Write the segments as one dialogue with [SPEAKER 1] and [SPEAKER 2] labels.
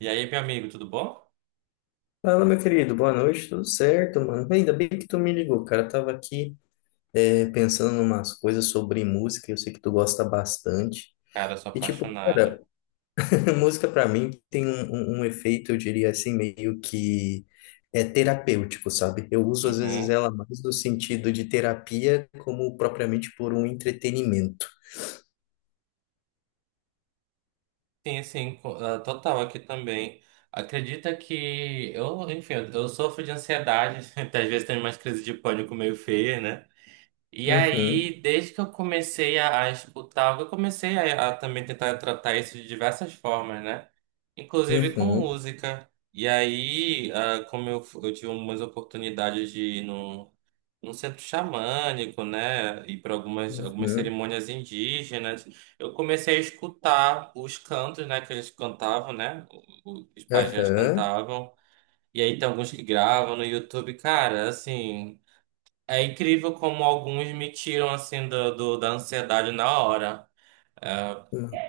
[SPEAKER 1] E aí, meu amigo, tudo bom?
[SPEAKER 2] Fala, meu querido, boa noite, tudo certo, mano? Ainda bem que tu me ligou, cara. Eu tava aqui pensando em umas coisas sobre música, eu sei que tu gosta bastante.
[SPEAKER 1] Cara, eu sou
[SPEAKER 2] E, tipo,
[SPEAKER 1] apaixonado.
[SPEAKER 2] cara, música pra mim tem um efeito, eu diria assim, meio que terapêutico, sabe? Eu uso às vezes
[SPEAKER 1] Uhum.
[SPEAKER 2] ela mais no sentido de terapia, como propriamente por um entretenimento.
[SPEAKER 1] Sim, sim, total aqui também. Acredita que eu, enfim, eu sofro de ansiedade, até às vezes tenho umas crises de pânico meio feia, né? E
[SPEAKER 2] Uhum,
[SPEAKER 1] aí, desde que eu comecei a escutar, eu comecei a também tentar tratar isso de diversas formas, né? Inclusive com
[SPEAKER 2] uhum,
[SPEAKER 1] música. E aí, como eu, eu tive umas oportunidades de ir num num centro xamânico, né? E para algumas
[SPEAKER 2] uhum,
[SPEAKER 1] cerimônias indígenas. Eu comecei a escutar os cantos, né? Que eles cantavam, né? Os pajés
[SPEAKER 2] aham,
[SPEAKER 1] cantavam. E aí tem alguns que gravam no YouTube. Cara, assim, é incrível como alguns me tiram, assim, da ansiedade na hora.
[SPEAKER 2] uhum,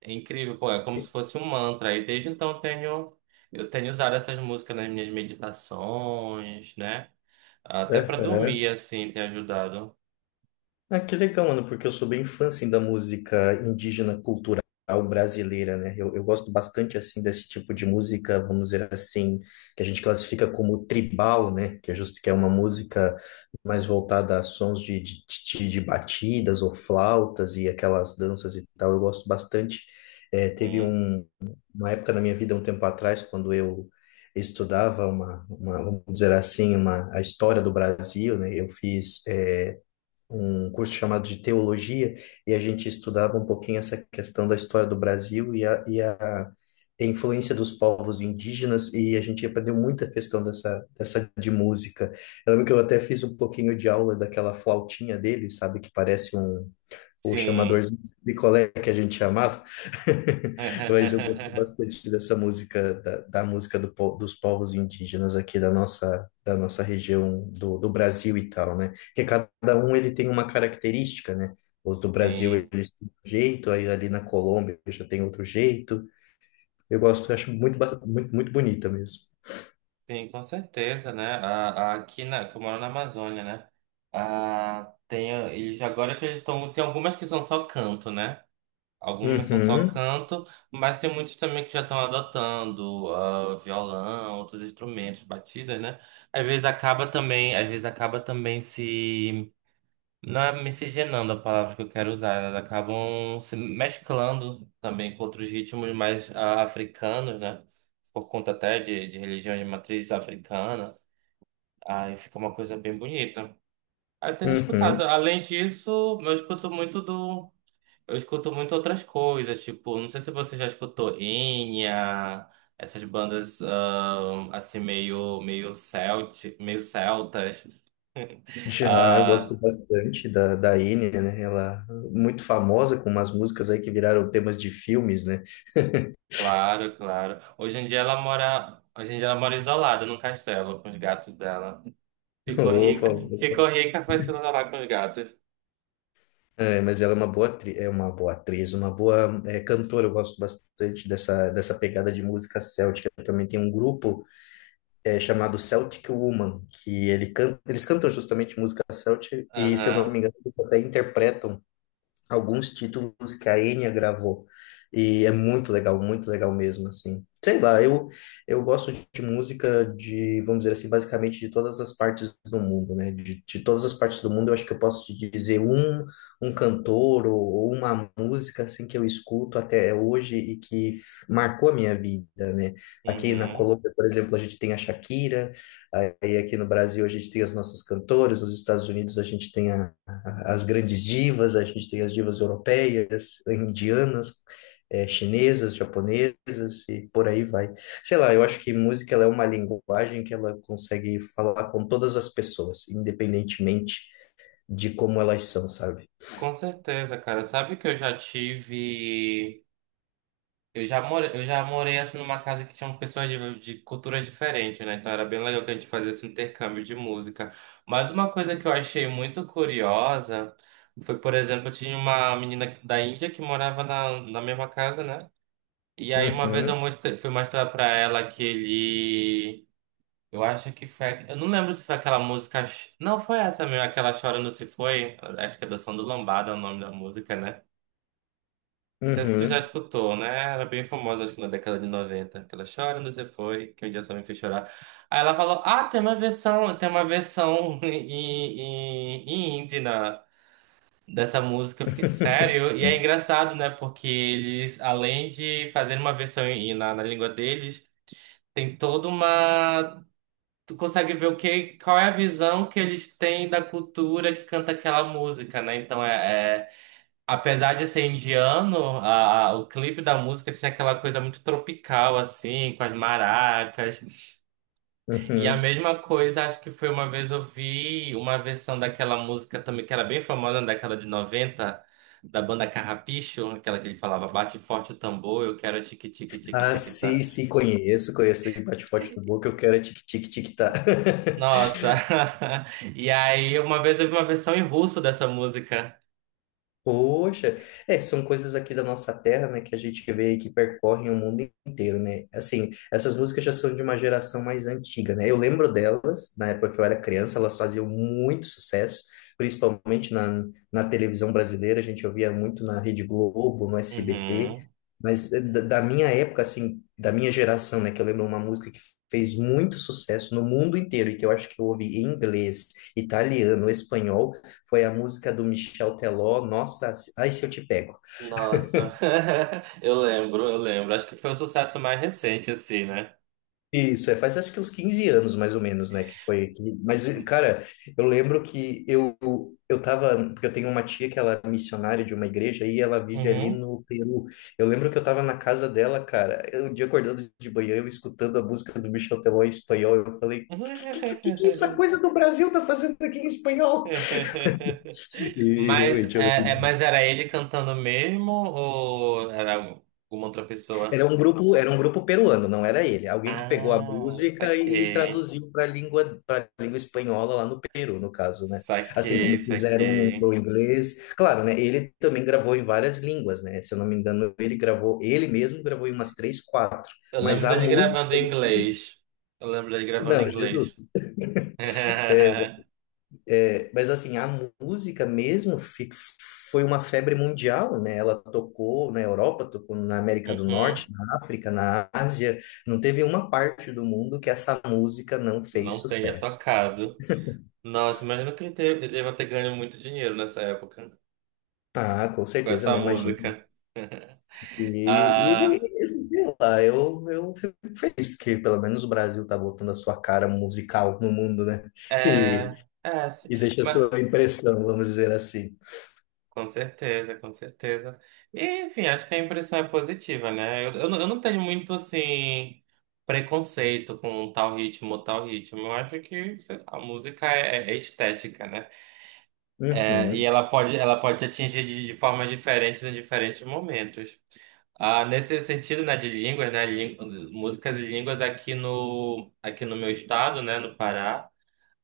[SPEAKER 1] É incrível, pô, é como se fosse um mantra. E desde então eu tenho usado essas músicas nas minhas meditações, né? Até para dormir,
[SPEAKER 2] aham.
[SPEAKER 1] assim, tem ajudado.
[SPEAKER 2] Ah, que legal, mano, porque eu sou bem fã, assim, da música indígena cultural brasileira, né? Eu gosto bastante, assim, desse tipo de música, vamos dizer assim, que a gente classifica como tribal, né? Que é justo que é uma música mais voltada a sons de batidas ou flautas e aquelas danças e tal. Eu gosto bastante. Eh, teve
[SPEAKER 1] Hum.
[SPEAKER 2] um, uma época na minha vida, um tempo atrás, quando eu estudava uma, vamos dizer assim, uma, a história do Brasil, né? Eu fiz um curso chamado de teologia e a gente estudava um pouquinho essa questão da história do Brasil e a influência dos povos indígenas e a gente aprendeu muita questão dessa de música. Eu lembro que eu até fiz um pouquinho de aula daquela flautinha dele, sabe, que parece um, o
[SPEAKER 1] Sim.
[SPEAKER 2] chamadorzinho de picolé que a gente chamava, mas eu gosto bastante dessa música, da música dos povos indígenas aqui da nossa região do Brasil e tal, né? Porque cada um ele tem uma característica, né? Os do Brasil
[SPEAKER 1] Sim.
[SPEAKER 2] eles têm um jeito, aí ali na Colômbia já tem outro jeito. Eu gosto, eu acho muito, muito, muito bonita mesmo.
[SPEAKER 1] Sim, com certeza, né? Aqui na, que eu moro na Amazônia, né? Ah, tem, ah, eles agora que eles estão. Tem algumas que são só canto, né? Algumas são só
[SPEAKER 2] Uhum,
[SPEAKER 1] canto, mas tem muitos também que já estão adotando ah, violão, outros instrumentos, batidas, né? Às vezes acaba também se. Não é miscigenando a palavra que eu quero usar, elas acabam se mesclando também com outros ritmos mais ah, africanos, né? Por conta até de religião de matriz africana. Aí fica uma coisa bem bonita. Aí tenho escutado.
[SPEAKER 2] uhum.
[SPEAKER 1] Além disso, eu escuto muito do. Eu escuto muito outras coisas, tipo, não sei se você já escutou Enya, essas bandas ah, assim meio celtas.
[SPEAKER 2] Já, eu gosto
[SPEAKER 1] ah,
[SPEAKER 2] bastante da Enya, né? Ela é muito famosa com umas músicas aí que viraram temas de filmes, né?
[SPEAKER 1] Claro, claro. Hoje em dia ela mora isolada num castelo com os gatos dela. Ficou
[SPEAKER 2] Ufa,
[SPEAKER 1] rica,
[SPEAKER 2] ufa.
[SPEAKER 1] ficou rica, foi se isolar com os gatos.
[SPEAKER 2] É, mas ela é uma boa é uma boa atriz, uma boa cantora. Eu gosto bastante dessa, dessa pegada de música céltica. Também tem um grupo chamado Celtic Woman, que eles cantam justamente música céltica, e se eu não
[SPEAKER 1] Aham.
[SPEAKER 2] me engano, eles até interpretam alguns títulos que a Enya gravou. E é muito legal mesmo, assim. Sei lá, eu gosto de música de, vamos dizer assim, basicamente de todas as partes do mundo, né? De todas as partes do mundo, eu acho que eu posso te dizer um, um cantor ou uma música, assim, que eu escuto até hoje e que marcou a minha vida, né? Aqui na
[SPEAKER 1] Uhum.
[SPEAKER 2] Colômbia, por exemplo, a gente tem a Shakira, aí aqui no Brasil a gente tem as nossas cantoras, nos Estados Unidos a gente tem a as grandes divas, a gente tem as divas europeias, indianas, chinesas, japonesas e por aí vai. Sei lá, eu acho que música ela é uma linguagem que ela consegue falar com todas as pessoas, independentemente de como elas são, sabe?
[SPEAKER 1] Com certeza, cara. Sabe que eu já tive, eu já morei assim numa casa que tinham pessoas de culturas diferentes, né? Então era bem legal que a gente fazia esse intercâmbio de música. Mas uma coisa que eu achei muito curiosa foi, por exemplo, tinha uma menina da Índia que morava na mesma casa, né? E aí uma vez
[SPEAKER 2] Uhum,
[SPEAKER 1] fui mostrar pra ela aquele. Eu acho que foi. Eu não lembro se foi aquela música. Não foi essa mesmo, aquela Chorando Se Foi. Acho que é Dançando Lambada é o nome da música, né? Não sei se tu já
[SPEAKER 2] uhum.
[SPEAKER 1] escutou, né? Era bem famosa, acho que na década de 90, aquela Chorando Se Foi, que um dia só me fez chorar. Aí ela falou: Ah, tem uma versão em indie dessa música. Eu fiquei sério. E é engraçado, né? Porque eles, além de fazerem uma versão na língua deles. Tem toda uma. Tu consegue ver qual é a visão que eles têm da cultura que canta aquela música, né? Então é- apesar de ser indiano, o clipe da música tinha aquela coisa muito tropical, assim, com as maracas. E a
[SPEAKER 2] Uhum.
[SPEAKER 1] mesma coisa, acho que foi uma vez eu vi uma versão daquela música também, que era bem famosa na década de 90 da banda Carrapicho, aquela que ele falava, bate forte o tambor, eu quero tique tique tique
[SPEAKER 2] Ah,
[SPEAKER 1] tique tá.
[SPEAKER 2] sim, sim, conheço, conheço. E bate forte do boca, eu quero é tic-tic-tic-tá.
[SPEAKER 1] Nossa. E aí, uma vez eu vi uma versão em russo dessa música.
[SPEAKER 2] Poxa, é, são coisas aqui da nossa terra, né, que a gente vê e que percorrem o mundo inteiro, né? Assim, essas músicas já são de uma geração mais antiga, né? Eu lembro delas, na época que eu era criança, elas faziam muito sucesso, principalmente na televisão brasileira, a gente ouvia muito na Rede Globo, no SBT,
[SPEAKER 1] Uhum.
[SPEAKER 2] mas da minha época, assim, da minha geração, né, que eu lembro uma música que fez muito sucesso no mundo inteiro e que eu acho que eu ouvi em inglês, italiano, espanhol, foi a música do Michel Teló, Nossa, Ai Se Eu Te Pego.
[SPEAKER 1] Nossa. Eu lembro, eu lembro. Acho que foi o sucesso mais recente, assim, né?
[SPEAKER 2] Isso, é, faz acho que uns 15 anos mais ou menos, né, mas, cara, eu lembro que eu tava, porque eu tenho uma tia que ela é missionária de uma igreja e ela vive ali
[SPEAKER 1] Uhum.
[SPEAKER 2] no Peru, eu lembro que eu tava na casa dela, cara, eu, um dia acordando de manhã, eu escutando a música do Michel Teló em espanhol, eu falei, que essa coisa do Brasil tá fazendo aqui em espanhol? E
[SPEAKER 1] Mas,
[SPEAKER 2] realmente, eu
[SPEAKER 1] é-
[SPEAKER 2] lembro
[SPEAKER 1] mas era ele cantando mesmo ou era alguma outra
[SPEAKER 2] era
[SPEAKER 1] pessoa?
[SPEAKER 2] um grupo, era um grupo peruano, não era ele. Alguém que pegou a
[SPEAKER 1] Ah,
[SPEAKER 2] música e
[SPEAKER 1] saquei.
[SPEAKER 2] traduziu para língua espanhola lá no Peru, no caso, né? Assim
[SPEAKER 1] Saquei,
[SPEAKER 2] como fizeram
[SPEAKER 1] saquei.
[SPEAKER 2] o inglês. Claro, né? Ele também gravou em várias línguas, né? Se eu não me engano, ele mesmo gravou em umas três, quatro.
[SPEAKER 1] Eu
[SPEAKER 2] Mas
[SPEAKER 1] lembro
[SPEAKER 2] a
[SPEAKER 1] dele
[SPEAKER 2] música
[SPEAKER 1] gravando
[SPEAKER 2] em
[SPEAKER 1] em
[SPEAKER 2] si,
[SPEAKER 1] inglês. Eu lembro dele gravando em
[SPEAKER 2] não, Jesus.
[SPEAKER 1] inglês.
[SPEAKER 2] É, mas assim, a música mesmo foi uma febre mundial, né? Ela tocou na Europa, tocou na América do Norte,
[SPEAKER 1] Uhum.
[SPEAKER 2] na África, na Ásia. Não teve uma parte do mundo que essa música não fez
[SPEAKER 1] Não tenha
[SPEAKER 2] sucesso.
[SPEAKER 1] tocado. Nossa, imagina que ele, ele deva ter ganho muito dinheiro nessa época
[SPEAKER 2] Ah, com
[SPEAKER 1] com
[SPEAKER 2] certeza,
[SPEAKER 1] essa
[SPEAKER 2] né? Imagina.
[SPEAKER 1] música.
[SPEAKER 2] E,
[SPEAKER 1] Ah,
[SPEAKER 2] e e assim, sei lá, eu fico feliz que pelo menos o Brasil tá voltando a sua cara musical no mundo, né? E,
[SPEAKER 1] é, é, sim.
[SPEAKER 2] e deixa a
[SPEAKER 1] Mas,
[SPEAKER 2] sua impressão, vamos dizer assim.
[SPEAKER 1] com certeza, com certeza. E, enfim, acho que a impressão é positiva, né? Eu não tenho muito, assim, preconceito com tal ritmo, tal ritmo. Eu acho que sei lá, a música é estética, né? É, e
[SPEAKER 2] Uhum,
[SPEAKER 1] ela pode te atingir de formas diferentes em diferentes momentos. Ah, nesse sentido, né, de línguas, né, músicas e línguas aqui no meu estado, né, no Pará,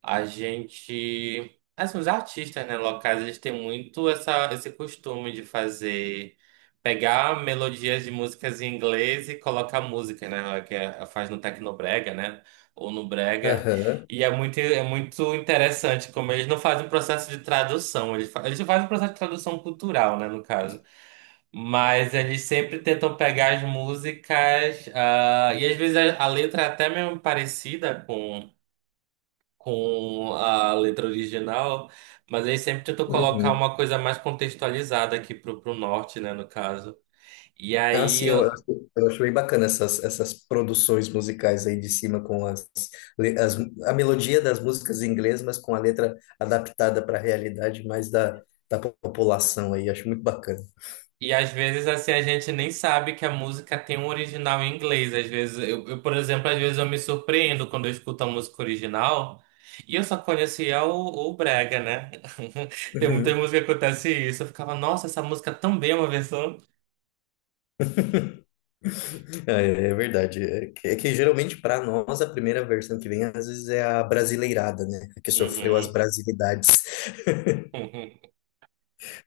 [SPEAKER 1] a gente, assim, os artistas, né, locais, eles têm muito essa, esse costume de fazer, pegar melodias de músicas em inglês e colocar música, né, faz no Tecnobrega, né, ou no Brega,
[SPEAKER 2] aham,
[SPEAKER 1] e é muito interessante como eles não fazem um processo de tradução, eles fazem um processo de tradução cultural, né, no caso. Mas eles sempre tentam pegar as músicas, ah, e às vezes a letra é até mesmo parecida com a letra original, mas eles sempre tentam colocar
[SPEAKER 2] uhum.
[SPEAKER 1] uma coisa mais contextualizada aqui pro, pro norte, né, no caso. E
[SPEAKER 2] Ah, sim,
[SPEAKER 1] aí.
[SPEAKER 2] eu acho bem bacana essas, essas produções musicais aí de cima com as, le- as a melodia das músicas em inglês, mas com a letra adaptada para a realidade mais da população aí, acho muito bacana.
[SPEAKER 1] E às vezes, assim, a gente nem sabe que a música tem um original em inglês. Às vezes, por exemplo, às vezes eu me surpreendo quando eu escuto a música original e eu só conhecia o Brega, né? Tem muita
[SPEAKER 2] Uhum.
[SPEAKER 1] música que acontece isso. Eu ficava, nossa, essa música também é uma versão.
[SPEAKER 2] É, é verdade. É que geralmente para nós a primeira versão que vem às vezes é a brasileirada, né? A que sofreu as
[SPEAKER 1] Uhum,
[SPEAKER 2] brasilidades.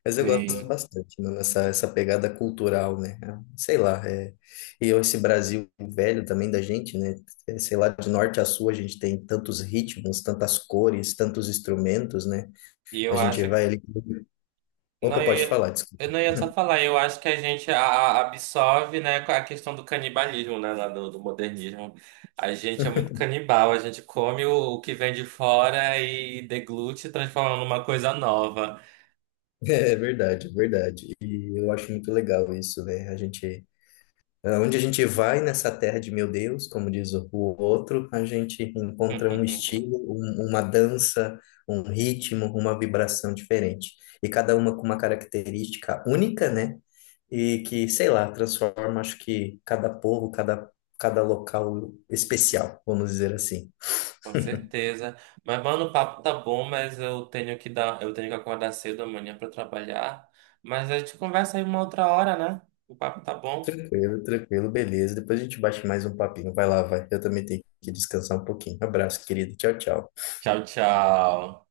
[SPEAKER 2] Mas eu gosto
[SPEAKER 1] sim.
[SPEAKER 2] bastante, mano, essa pegada cultural, né? Ah, sei lá, é... e eu, esse Brasil velho também da gente, né? É, sei lá, de norte a sul a gente tem tantos ritmos, tantas cores, tantos instrumentos, né?
[SPEAKER 1] E
[SPEAKER 2] A
[SPEAKER 1] eu
[SPEAKER 2] gente
[SPEAKER 1] acho.
[SPEAKER 2] vai ali... Opa,
[SPEAKER 1] Não, eu
[SPEAKER 2] pode
[SPEAKER 1] ia,
[SPEAKER 2] falar, desculpa.
[SPEAKER 1] eu não ia só falar, eu acho que a gente absorve, né, a questão do canibalismo, né, do modernismo. A gente é muito canibal, a gente come o que vem de fora e deglute, transformando numa coisa nova.
[SPEAKER 2] É verdade, é verdade. E eu acho muito legal isso, né? A gente ah, onde a gente vai nessa terra de meu Deus, como diz o outro, a gente encontra um estilo, uma dança, um ritmo, uma vibração diferente. E cada uma com uma característica única, né? E que, sei lá, transforma, acho que cada povo, cada, cada local especial, vamos dizer assim.
[SPEAKER 1] Com certeza. Mas, mano, o papo tá bom, mas eu tenho que acordar cedo amanhã pra trabalhar. Mas a gente conversa aí uma outra hora, né? O papo tá bom.
[SPEAKER 2] Tranquilo, tranquilo, beleza. Depois a gente bate mais um papinho. Vai lá, vai. Eu também tenho que descansar um pouquinho. Abraço, querido. Tchau, tchau.
[SPEAKER 1] Tchau, tchau.